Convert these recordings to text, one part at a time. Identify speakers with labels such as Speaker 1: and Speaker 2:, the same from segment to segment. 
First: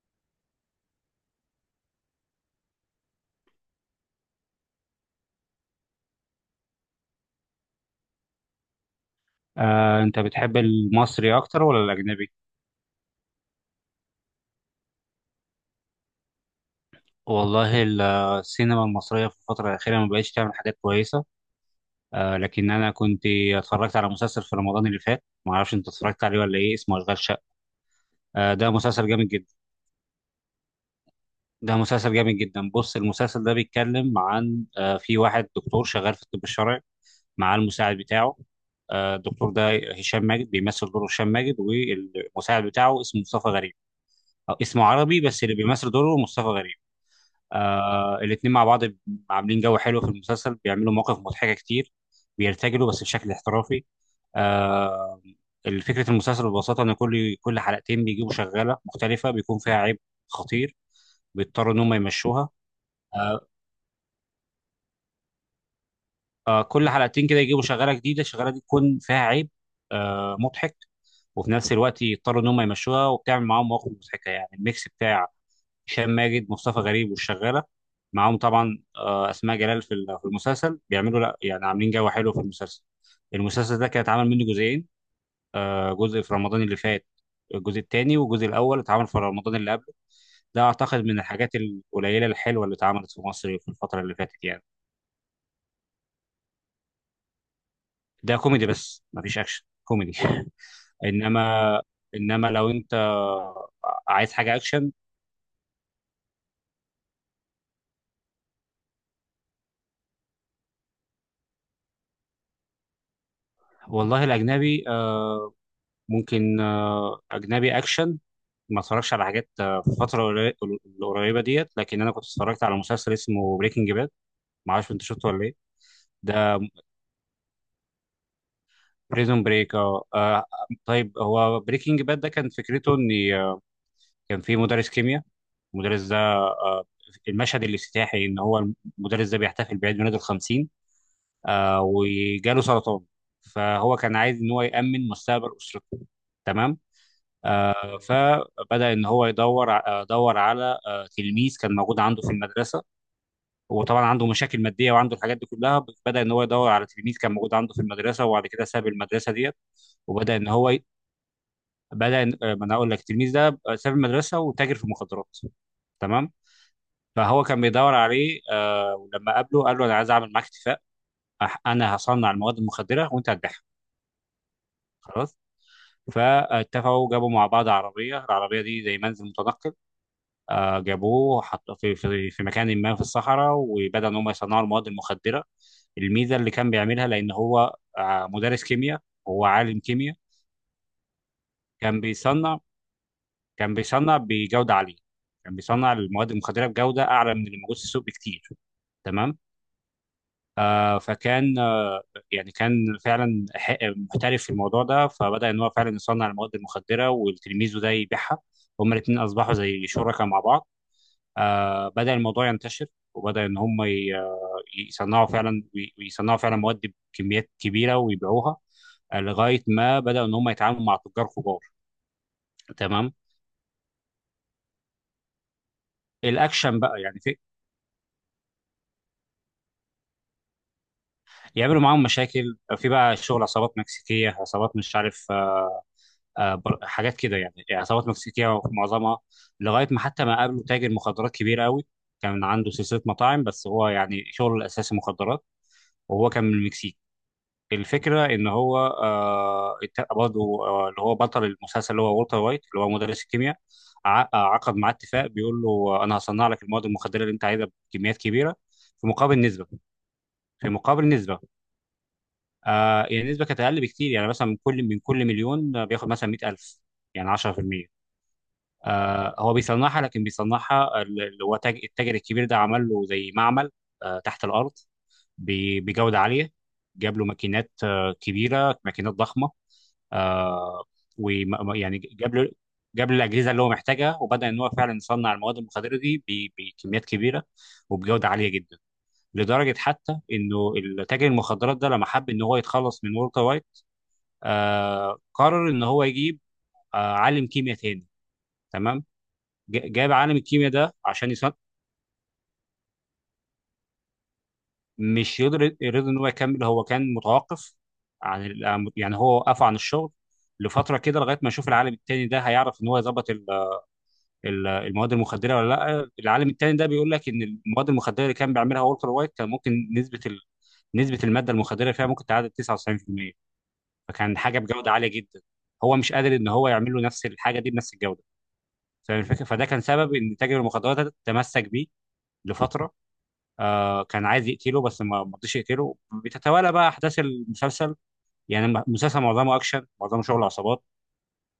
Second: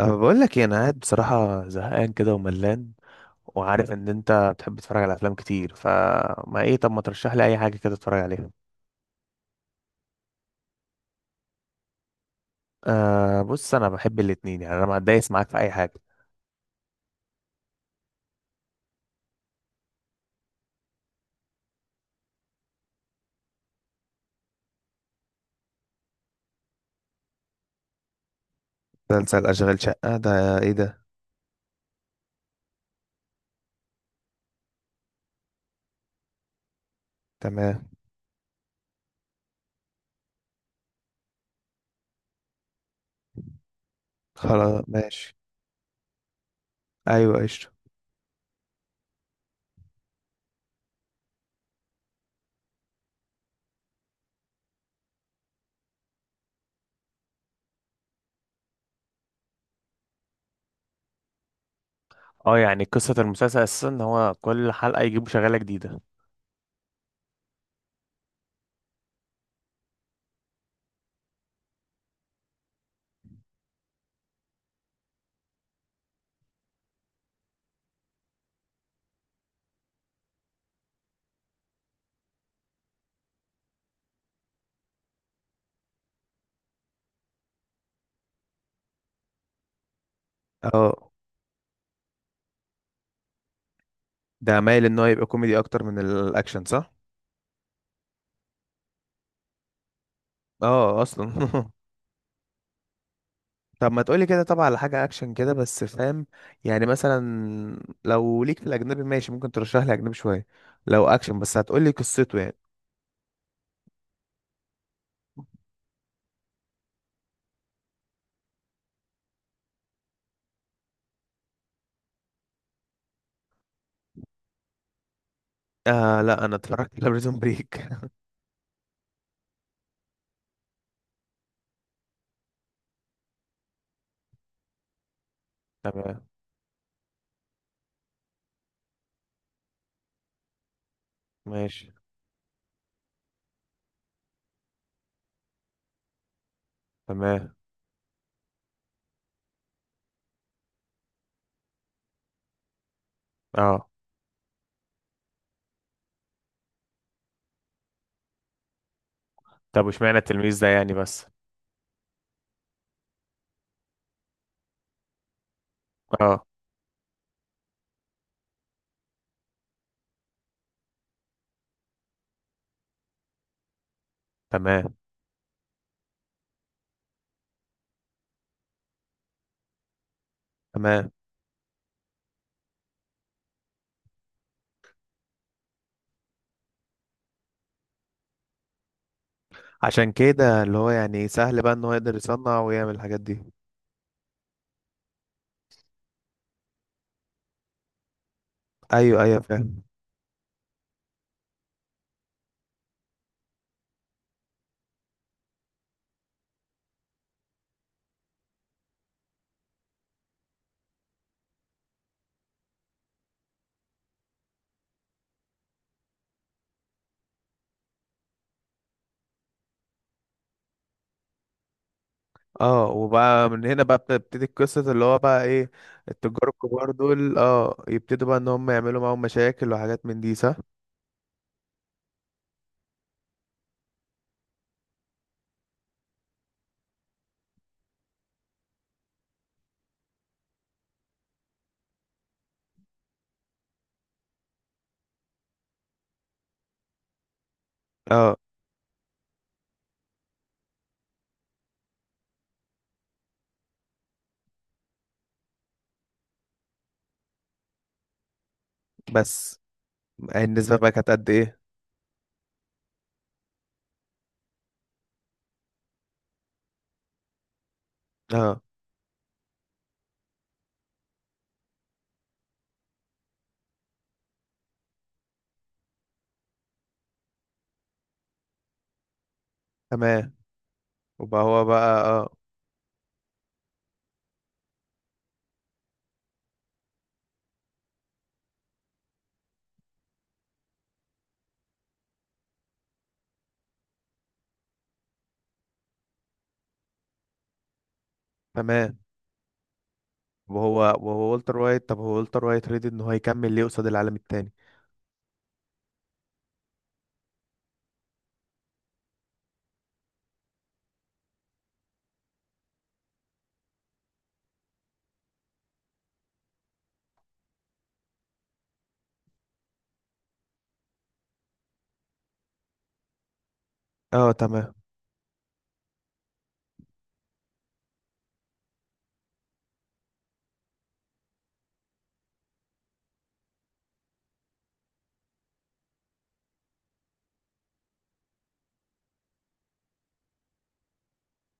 Speaker 1: أه بقول لك إيه، انا قاعد بصراحه زهقان كده وملان، وعارف ان انت بتحب تتفرج على افلام كتير، فما ايه؟ طب ما ترشح لي اي حاجه كده اتفرج عليها.
Speaker 2: انت بتحب المصري اكتر ولا الاجنبي؟
Speaker 1: أه بص، انا بحب الاتنين، يعني انا ما اتضايقش معاك في اي حاجه.
Speaker 2: والله ال- السينما المصريه في الفتره الاخيره ما بقتش تعمل حاجات كويسه. لكن انا كنت اتفرجت على مسلسل في رمضان اللي فات، ما اعرفش انت اتفرجت عليه ولا ايه، اسمه اشغال شقه. ده مسلسل جامد
Speaker 1: مسلسل
Speaker 2: جدا.
Speaker 1: أشغال شقة ده إيه ده؟
Speaker 2: بص، المسلسل ده بيتكلم عن، في واحد دكتور شغال في الطب الشرعي مع
Speaker 1: تمام.
Speaker 2: المساعد بتاعه. الدكتور ده هشام ماجد، بيمثل دوره هشام ماجد، والمساعد بتاعه اسمه مصطفى غريب، أو
Speaker 1: خلاص
Speaker 2: اسمه عربي
Speaker 1: ماشي.
Speaker 2: بس اللي بيمثل دوره مصطفى غريب.
Speaker 1: أيوة قشطة.
Speaker 2: الاتنين مع بعض عاملين جو حلو في المسلسل، بيعملوا مواقف مضحكة كتير، بيرتجلوا بس بشكل احترافي. آه فكرة المسلسل ببساطة إن كل حلقتين بيجيبوا شغالة مختلفة بيكون فيها عيب خطير، بيضطروا إن هم يمشوها.
Speaker 1: اه يعني قصه
Speaker 2: آه
Speaker 1: المسلسل اساسا ان هو كل حلقه يجيبوا شغاله جديده.
Speaker 2: كل حلقتين كده يجيبوا شغالة جديدة، الشغالة دي تكون فيها عيب، مضحك. وفي نفس الوقت يضطروا إن هم يمشوها، وبتعمل معاهم مواقف مضحكة، يعني الميكس بتاع هشام ماجد، مصطفى غريب، والشغاله، معاهم طبعا اسماء جلال. في المسلسل بيعملوا، لا يعني عاملين جو حلو في المسلسل. المسلسل ده كان اتعمل منه جزئين، جزء في رمضان اللي فات، الجزء الثاني، والجزء الاول اتعمل في رمضان اللي قبله. ده اعتقد
Speaker 1: أه
Speaker 2: من الحاجات القليله الحلوه اللي اتعملت في مصر في الفتره اللي فاتت
Speaker 1: ده
Speaker 2: يعني.
Speaker 1: مايل إن هو يبقى كوميدي أكتر من الأكشن، صح؟
Speaker 2: ده كوميدي، بس مفيش اكشن كوميدي.
Speaker 1: أه أصلا.
Speaker 2: انما، انما لو انت
Speaker 1: طب ما تقولي
Speaker 2: عايز
Speaker 1: كده
Speaker 2: حاجه
Speaker 1: طبعا على
Speaker 2: اكشن،
Speaker 1: حاجة أكشن كده، بس فاهم. يعني مثلا، لو ليك في الأجنبي ماشي ممكن ترشح لي أجنبي شوية، لو أكشن، بس هتقولي قصته يعني.
Speaker 2: والله الاجنبي، ممكن اجنبي اكشن. ما اتفرجش على حاجات في الفترة القريبة ديت، لكن أنا كنت اتفرجت على مسلسل اسمه بريكنج باد، معرفش أنت شفته ولا إيه.
Speaker 1: آه لا، أنا
Speaker 2: ده
Speaker 1: اتفرجت على بريزون بريك.
Speaker 2: بريزون بريك. طيب هو بريكنج باد ده كان فكرته إن، كان في مدرس كيمياء. المدرس ده،
Speaker 1: تمام
Speaker 2: المشهد الافتتاحي إن هو المدرس ده بيحتفل بعيد ميلاده الخمسين
Speaker 1: ماشي.
Speaker 2: وجاله سرطان. فهو كان عايز إن هو يأمن مستقبل أسرته. تمام.
Speaker 1: تمام.
Speaker 2: فبدأ إن هو يدور دور على تلميذ كان موجود عنده في المدرسة. هو
Speaker 1: اه،
Speaker 2: طبعا عنده مشاكل ماديه وعنده الحاجات دي كلها، بدا ان هو يدور على تلميذ كان موجود عنده في المدرسه، وبعد كده ساب المدرسه ديت.
Speaker 1: طب واشمعنى
Speaker 2: وبدا ان
Speaker 1: التلميذ ده
Speaker 2: هو ي-
Speaker 1: يعني بس.
Speaker 2: بدا إن- آه، ما انا اقول لك، التلميذ ده ساب المدرسه وتاجر في المخدرات. تمام.
Speaker 1: اه،
Speaker 2: فهو كان بيدور عليه، ولما قابله قال له انا عايز اعمل معاك اتفاق. انا هصنع المواد المخدره وانت هتبيعها.
Speaker 1: تمام
Speaker 2: خلاص. فاتفقوا، جابوا مع بعض عربيه، العربيه دي زي منزل متنقل.
Speaker 1: تمام.
Speaker 2: جابوه، حط في مكان ما في الصحراء، وبدأ ان هم يصنعوا المواد المخدره. الميزه اللي كان بيعملها، لان هو مدرس كيمياء، هو عالم
Speaker 1: عشان
Speaker 2: كيمياء.
Speaker 1: كده اللي هو يعني سهل بقى إن هو
Speaker 2: كان
Speaker 1: يقدر
Speaker 2: بيصنع
Speaker 1: يصنع ويعمل الحاجات دي.
Speaker 2: كان بيصنع بجوده عاليه، كان بيصنع المواد المخدره بجوده اعلى من اللي موجود في السوق بكتير.
Speaker 1: أيوه
Speaker 2: تمام.
Speaker 1: أيوه، فاهم.
Speaker 2: فكان، يعني كان فعلا محترف في الموضوع ده، فبدأ ان هو فعلا يصنع المواد المخدره والتلميذ ده يبيعها، هما الاثنين اصبحوا زي شركاء مع بعض. بدأ الموضوع ينتشر، وبدأ إن هم ي- آه، يصنعوا فعلا، ويصنعوا فعلا مواد بكميات كبيرة ويبيعوها، لغاية ما بدأوا إن هم يتعاملوا مع تجار كبار.
Speaker 1: اه
Speaker 2: تمام.
Speaker 1: وبقى من هنا بقى بتبتدي القصة، اللي هو بقى ايه؟ التجار
Speaker 2: الأكشن
Speaker 1: الكبار
Speaker 2: بقى، يعني في
Speaker 1: دول يبتدوا بقى ان هم يعملوا معاهم مشاكل وحاجات من دي، صح؟
Speaker 2: يعملوا معاهم مشاكل، في بقى شغل عصابات مكسيكية، عصابات مش عارف، حاجات كده يعني، يعني عصابات مكسيكية معظمها. لغاية ما حتى ما قابلوا تاجر مخدرات كبير قوي، كان عنده سلسلة مطاعم بس هو يعني شغله الأساسي مخدرات، وهو كان من المكسيك. الفكرة
Speaker 1: اه
Speaker 2: إن هو، آه الت- برضه آه اللي هو بطل المسلسل اللي هو والتر وايت، اللي هو مدرس الكيمياء، عقد معاه اتفاق، بيقول له أنا هصنع لك المواد المخدرة اللي أنت عايزها بكميات كبيرة، في مقابل
Speaker 1: بس،
Speaker 2: نسبة. في
Speaker 1: النسبة بقى
Speaker 2: مقابل
Speaker 1: كانت قد
Speaker 2: نسبة
Speaker 1: ايه؟
Speaker 2: يعني النسبة كانت أقل بكتير، يعني مثلا من كل مليون بياخد مثلا 100,000، يعني 10%.
Speaker 1: اه
Speaker 2: هو بيصنعها، لكن بيصنعها التاجر الكبير ده عمل له زي معمل تحت الأرض، بجودة عالية، جاب له ماكينات كبيرة، ماكينات ضخمة.
Speaker 1: تمام.
Speaker 2: آه
Speaker 1: وبقى هو
Speaker 2: ويعني
Speaker 1: بقى
Speaker 2: جاب له جاب له الاجهزه اللي هو محتاجها، وبدا ان هو فعلا يصنع المواد المخدره دي بكميات كبيره وبجوده عاليه جدا. لدرجه حتى انه تاجر المخدرات ده لما حب ان هو يتخلص من والتر وايت، قرر ان هو يجيب عالم كيمياء تاني.
Speaker 1: تمام.
Speaker 2: تمام. جاب عالم الكيمياء
Speaker 1: وهو
Speaker 2: ده
Speaker 1: وهو
Speaker 2: عشان يصنع.
Speaker 1: والتر وايت، طب هو والتر وايت ريدي ان هو يكمل ليه قصاد العالم التاني؟
Speaker 2: مش يقدر يرضى ان هو يكمل، هو كان متوقف عن يعني هو وقف عن الشغل لفتره كده، لغايه ما يشوف العالم التاني ده هيعرف ان هو يظبط المواد المخدره ولا لا. العالم التاني ده بيقول لك ان المواد المخدره اللي كان بيعملها والتر وايت كان ممكن نسبه ال، نسبه الماده المخدره فيها ممكن تعادل 99%،
Speaker 1: اه
Speaker 2: فكان حاجه
Speaker 1: تمام
Speaker 2: بجوده عاليه جدا، هو مش قادر ان هو يعمل له نفس الحاجه دي بنفس الجوده. فاهم الفكره؟ فده كان سبب ان تاجر المخدرات ده تمسك بيه لفتره، كان عايز يقتله بس ما رضيش يقتله. بتتوالى بقى احداث المسلسل، يعني المسلسل معظمه اكشن، معظمه شغل عصابات.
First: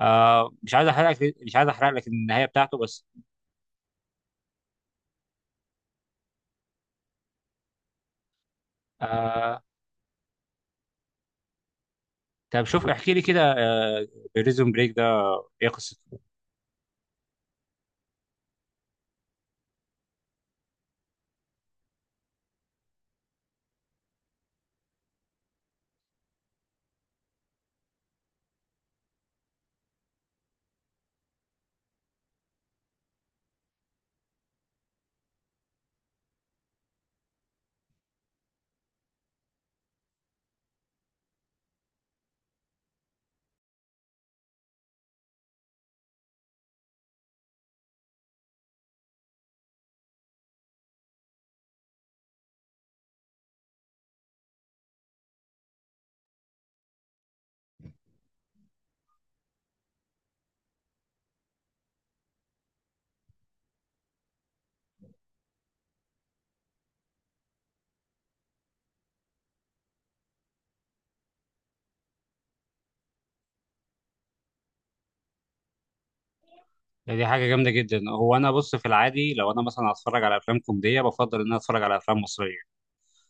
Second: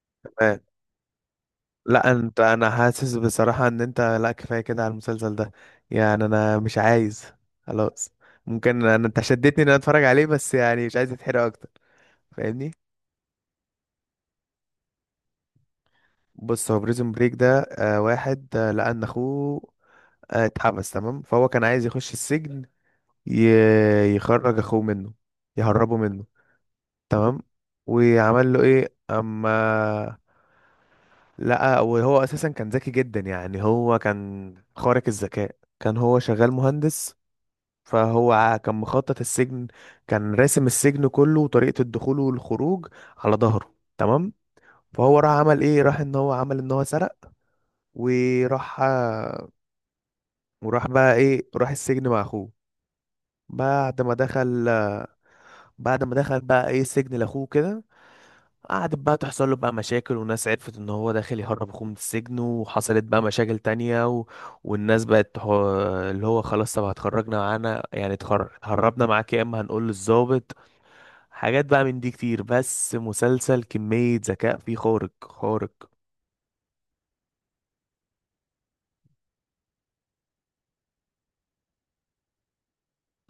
Speaker 1: تمام.
Speaker 2: مش عايز احرق لك
Speaker 1: لا انت،
Speaker 2: النهايه
Speaker 1: انا
Speaker 2: بتاعته بس.
Speaker 1: حاسس بصراحة ان انت، لا كفاية كده على المسلسل ده. يعني انا مش عايز. خلاص. ممكن انت شدتني
Speaker 2: آه،
Speaker 1: ان انا اتفرج عليه، بس يعني مش عايز اتحرق اكتر.
Speaker 2: طب
Speaker 1: فاهمني؟
Speaker 2: شوف احكي لي كده، بريزون بريك ده ايه قصته؟
Speaker 1: بص، هو بريزون بريك ده آه واحد، لأن أخوه اتحبس. تمام. فهو كان عايز يخش السجن، يخرج أخوه منه، يهربه منه. تمام. وعمل له إيه؟ أما لقى، وهو أساسا كان ذكي جدا يعني، هو كان خارق الذكاء، كان هو شغال مهندس. فهو كان مخطط السجن، كان راسم السجن كله وطريقة الدخول والخروج على ظهره. تمام. فهو راح عمل ايه؟ راح ان هو عمل ان هو سرق، وراح وراح بقى ايه؟ راح السجن مع اخوه. بعد ما دخل، بعد ما دخل بقى ايه؟ سجن لاخوه كده. قعدت بقى تحصل له بقى مشاكل، وناس عرفت ان هو داخل يهرب اخوه من السجن، وحصلت بقى مشاكل تانية و... والناس بقت تح... اللي هو خلاص طب هتخرجنا معانا، يعني هربنا معاك، يا اما هنقول للضابط. حاجات بقى من دي كتير، بس مسلسل كمية ذكاء فيه خارق خارق.
Speaker 2: ده دي حاجه جامده جدا. هو انا بص، في العادي لو انا مثلا هتفرج على افلام كوميديه، بفضل ان انا اتفرج على افلام مصريه.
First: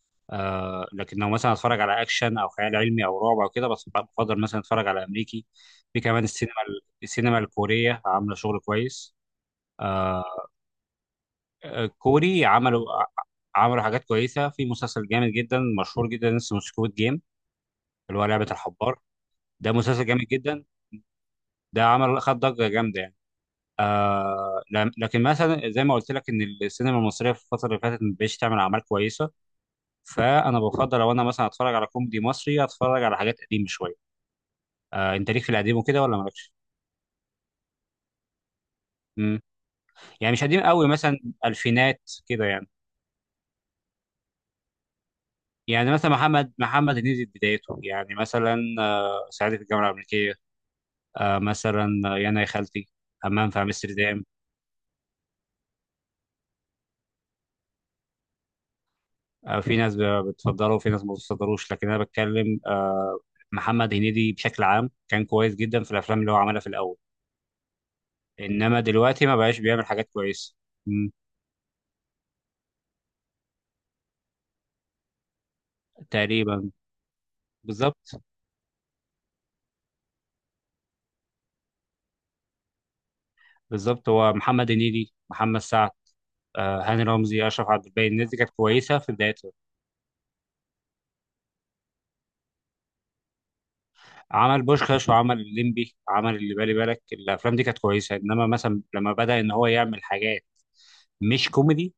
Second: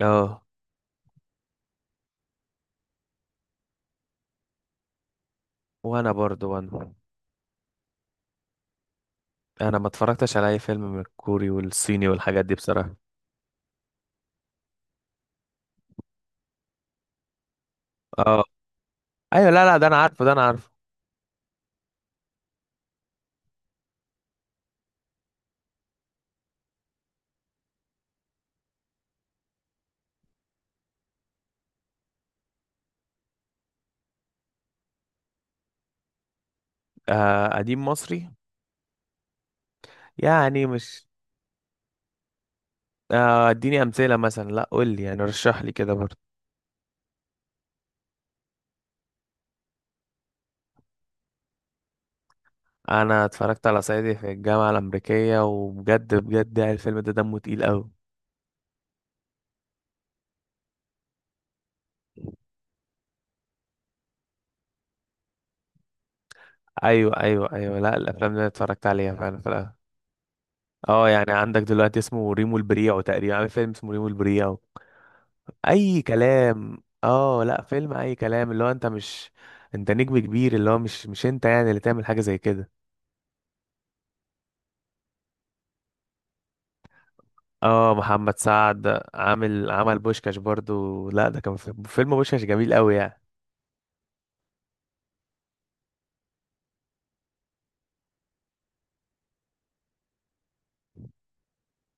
Speaker 1: اه
Speaker 2: آه لكن لو مثلا هتفرج على اكشن او خيال علمي او رعب او كده، بس بفضل مثلا اتفرج على امريكي. في
Speaker 1: وانا
Speaker 2: كمان
Speaker 1: برضو، وانا
Speaker 2: السينما الكوريه عامله شغل كويس.
Speaker 1: انا ما
Speaker 2: آه
Speaker 1: اتفرجتش على اي فيلم من الكوري والصيني والحاجات
Speaker 2: كوري
Speaker 1: دي
Speaker 2: عملوا،
Speaker 1: بصراحة.
Speaker 2: عملوا حاجات كويسه، في مسلسل جامد جدا مشهور جدا اسمه سكويد جيم، اللي هو
Speaker 1: اه
Speaker 2: لعبه الحبار.
Speaker 1: ايوه، لا
Speaker 2: ده
Speaker 1: لا، ده انا
Speaker 2: مسلسل جامد
Speaker 1: عارفه، ده انا
Speaker 2: جدا،
Speaker 1: عارفه.
Speaker 2: ده عمل، خد ضجه جامده يعني. لكن مثلا زي ما قلت لك ان السينما المصريه في الفتره اللي فاتت ما بقتش تعمل اعمال كويسه، فانا بفضل لو انا مثلا اتفرج على كوميدي مصري، اتفرج على حاجات قديمه شويه. آه انت ليك في القديم وكده ولا مالكش؟
Speaker 1: آه قديم مصري.
Speaker 2: مم. يعني مش قديم
Speaker 1: يعني
Speaker 2: قوي،
Speaker 1: مش،
Speaker 2: مثلا الفينات كده يعني.
Speaker 1: آه اديني امثله مثلا، لا قول لي يعني، رشح لي
Speaker 2: يعني
Speaker 1: كده
Speaker 2: مثلا
Speaker 1: برضه.
Speaker 2: محمد هنيدي في بدايته، يعني مثلا آه صعيدي في الجامعه الامريكيه، آه مثلا، يانا يا خالتي،
Speaker 1: انا
Speaker 2: همام في
Speaker 1: اتفرجت على صعيدي
Speaker 2: امستردام.
Speaker 1: في الجامعه الامريكيه، وبجد بجد يعني الفيلم ده دمه تقيل قوي.
Speaker 2: في ناس بتفضله وفي ناس ما بتفضلوش، لكن انا بتكلم، محمد هنيدي بشكل عام كان كويس جدا في الافلام اللي هو عملها في الاول،
Speaker 1: ايوه ايوه ايوه، لا الافلام اللي أنا
Speaker 2: انما
Speaker 1: اتفرجت عليها
Speaker 2: دلوقتي ما
Speaker 1: فعلا في
Speaker 2: بقاش
Speaker 1: الأول.
Speaker 2: بيعمل حاجات كويسه.
Speaker 1: اه
Speaker 2: مم.
Speaker 1: يعني عندك دلوقتي اسمه ريمو البريعو، تقريبا عامل فيلم اسمه ريمو البريعو اي
Speaker 2: تقريبا.
Speaker 1: كلام. اه لا، فيلم اي
Speaker 2: بالظبط.
Speaker 1: كلام اللي هو انت مش، انت نجم كبير، اللي هو مش انت يعني اللي تعمل حاجه زي كده.
Speaker 2: بالظبط، هو محمد هنيدي، محمد سعد، هاني رمزي، اشرف عبد
Speaker 1: اه
Speaker 2: الباقي، الناس
Speaker 1: محمد
Speaker 2: دي كانت
Speaker 1: سعد
Speaker 2: كويسه في بدايتها.
Speaker 1: عامل، عمل بوشكاش برضو، لا ده كان في فيلم، بوشكاش جميل قوي يعني.
Speaker 2: عمل بوشخاش وعمل الليمبي، عمل اللي بالي بالك، الافلام دي كانت كويسه، انما مثلا لما بدا ان هو يعمل حاجات مش كوميدي،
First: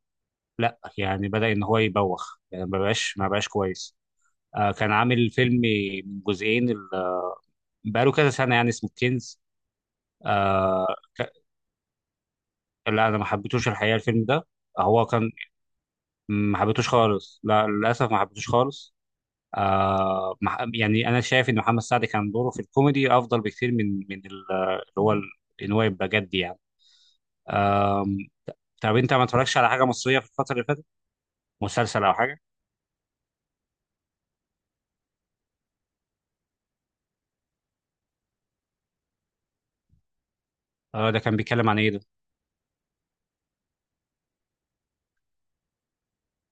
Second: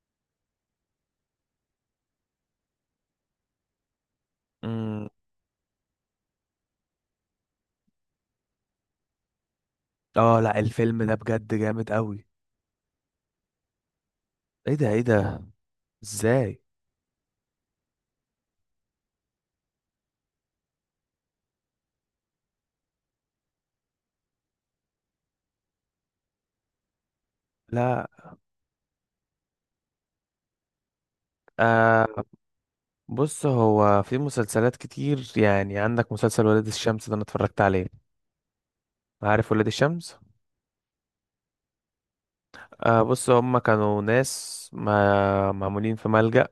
Speaker 2: لا يعني بدا ان هو يبوخ، يعني ما بقاش كويس. كان
Speaker 1: امم.
Speaker 2: عامل فيلم من جزئين، بقاله كذا سنه يعني، اسمه كنز.
Speaker 1: اه لا
Speaker 2: آه
Speaker 1: الفيلم ده
Speaker 2: ك-
Speaker 1: بجد جامد قوي.
Speaker 2: لا انا ما حبيتوش الحقيقه الفيلم ده.
Speaker 1: ايه ده؟ ايه
Speaker 2: هو كان،
Speaker 1: ده؟
Speaker 2: ما
Speaker 1: ازاي؟
Speaker 2: حبيتوش خالص، لا للاسف ما حبيتوش خالص. آه ما ح- يعني انا شايف ان محمد سعد كان دوره في الكوميدي افضل بكتير من ان هو يبقى جد يعني. آه
Speaker 1: لا.
Speaker 2: طب انت ما اتفرجتش على حاجه مصريه في الفتره اللي فاتت؟ مسلسل او
Speaker 1: آه
Speaker 2: حاجه.
Speaker 1: بص، هو في مسلسلات كتير، يعني عندك مسلسل ولاد الشمس ده انا اتفرجت عليه. عارف ولاد الشمس؟
Speaker 2: آه ده كان بيتكلم عن ايه ده؟
Speaker 1: آه بص، هم كانوا ناس ما معمولين في ملجأ،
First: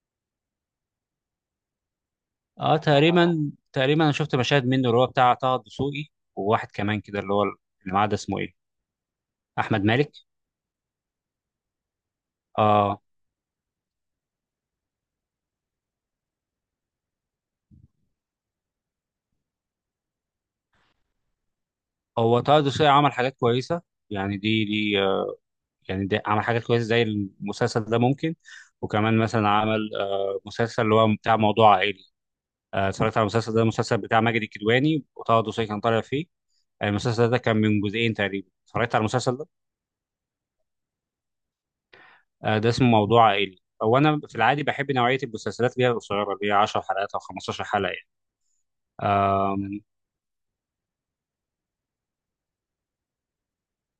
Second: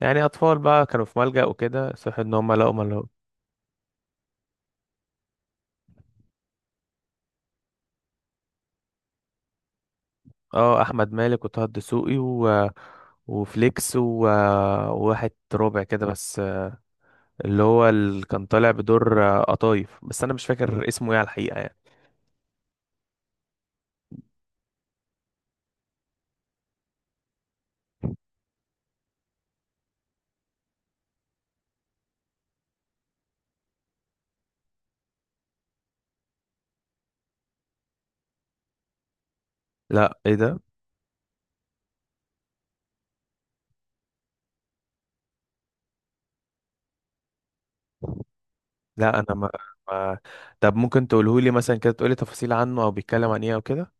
Speaker 1: يعني اطفال بقى كانوا في ملجأ وكده، صح ان هم لقوا.
Speaker 2: اه تقريبا انا شفت مشاهد منه، اللي هو بتاع طه الدسوقي وواحد كمان كده اللي هو اللي معاه ده اسمه ايه، احمد مالك.
Speaker 1: اه احمد مالك وطه الدسوقي و...
Speaker 2: اه
Speaker 1: وفليكس و... وواحد ربع كده بس، اللي هو اللي كان طالع بدور قطايف، بس انا مش فاكر اسمه ايه على الحقيقه يعني.
Speaker 2: هو طه الدسوقي عمل حاجات كويسه، يعني دي يعني دي عمل حاجات كويسه زي المسلسل ده ممكن. وكمان مثلا عمل، مسلسل اللي هو بتاع موضوع عائلي. اتفرجت على المسلسل ده، المسلسل بتاع ماجد الكدواني وطه الدسوقي كان طالع فيه. المسلسل ده كان من جزئين تقريبا، اتفرجت على المسلسل ده.
Speaker 1: لا ايه ده؟
Speaker 2: ده اسمه موضوع عائلي. هو انا في العادي بحب نوعيه المسلسلات اللي هي القصيره، اللي هي 10 حلقات او 15 حلقه
Speaker 1: لا انا ما...
Speaker 2: يعني.
Speaker 1: ما... طب ممكن تقوله لي مثلا كده، تقولي تفاصيل عنه او بيتكلم عن ايه او كده.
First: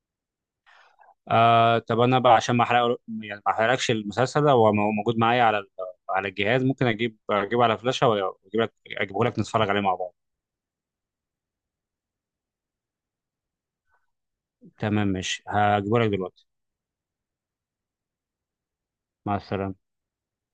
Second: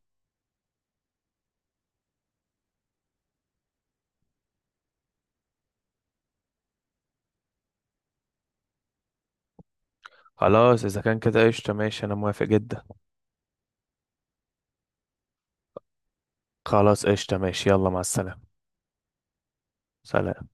Speaker 2: طب انا بقى عشان ما احرق يعني ما احرقلكش المسلسل ده، هو موجود معايا على على الجهاز، ممكن اجيب اجيبه على فلاشة، واجيب لك اجيبه لك نتفرج عليه مع بعض.
Speaker 1: خلاص اذا كان كده قشطه ماشي، انا موافق جدا.
Speaker 2: تمام ماشي، هجيبه لك دلوقتي.
Speaker 1: خلاص قشطه ماشي، يلا مع السلامه.
Speaker 2: مع السلامة.
Speaker 1: سلام.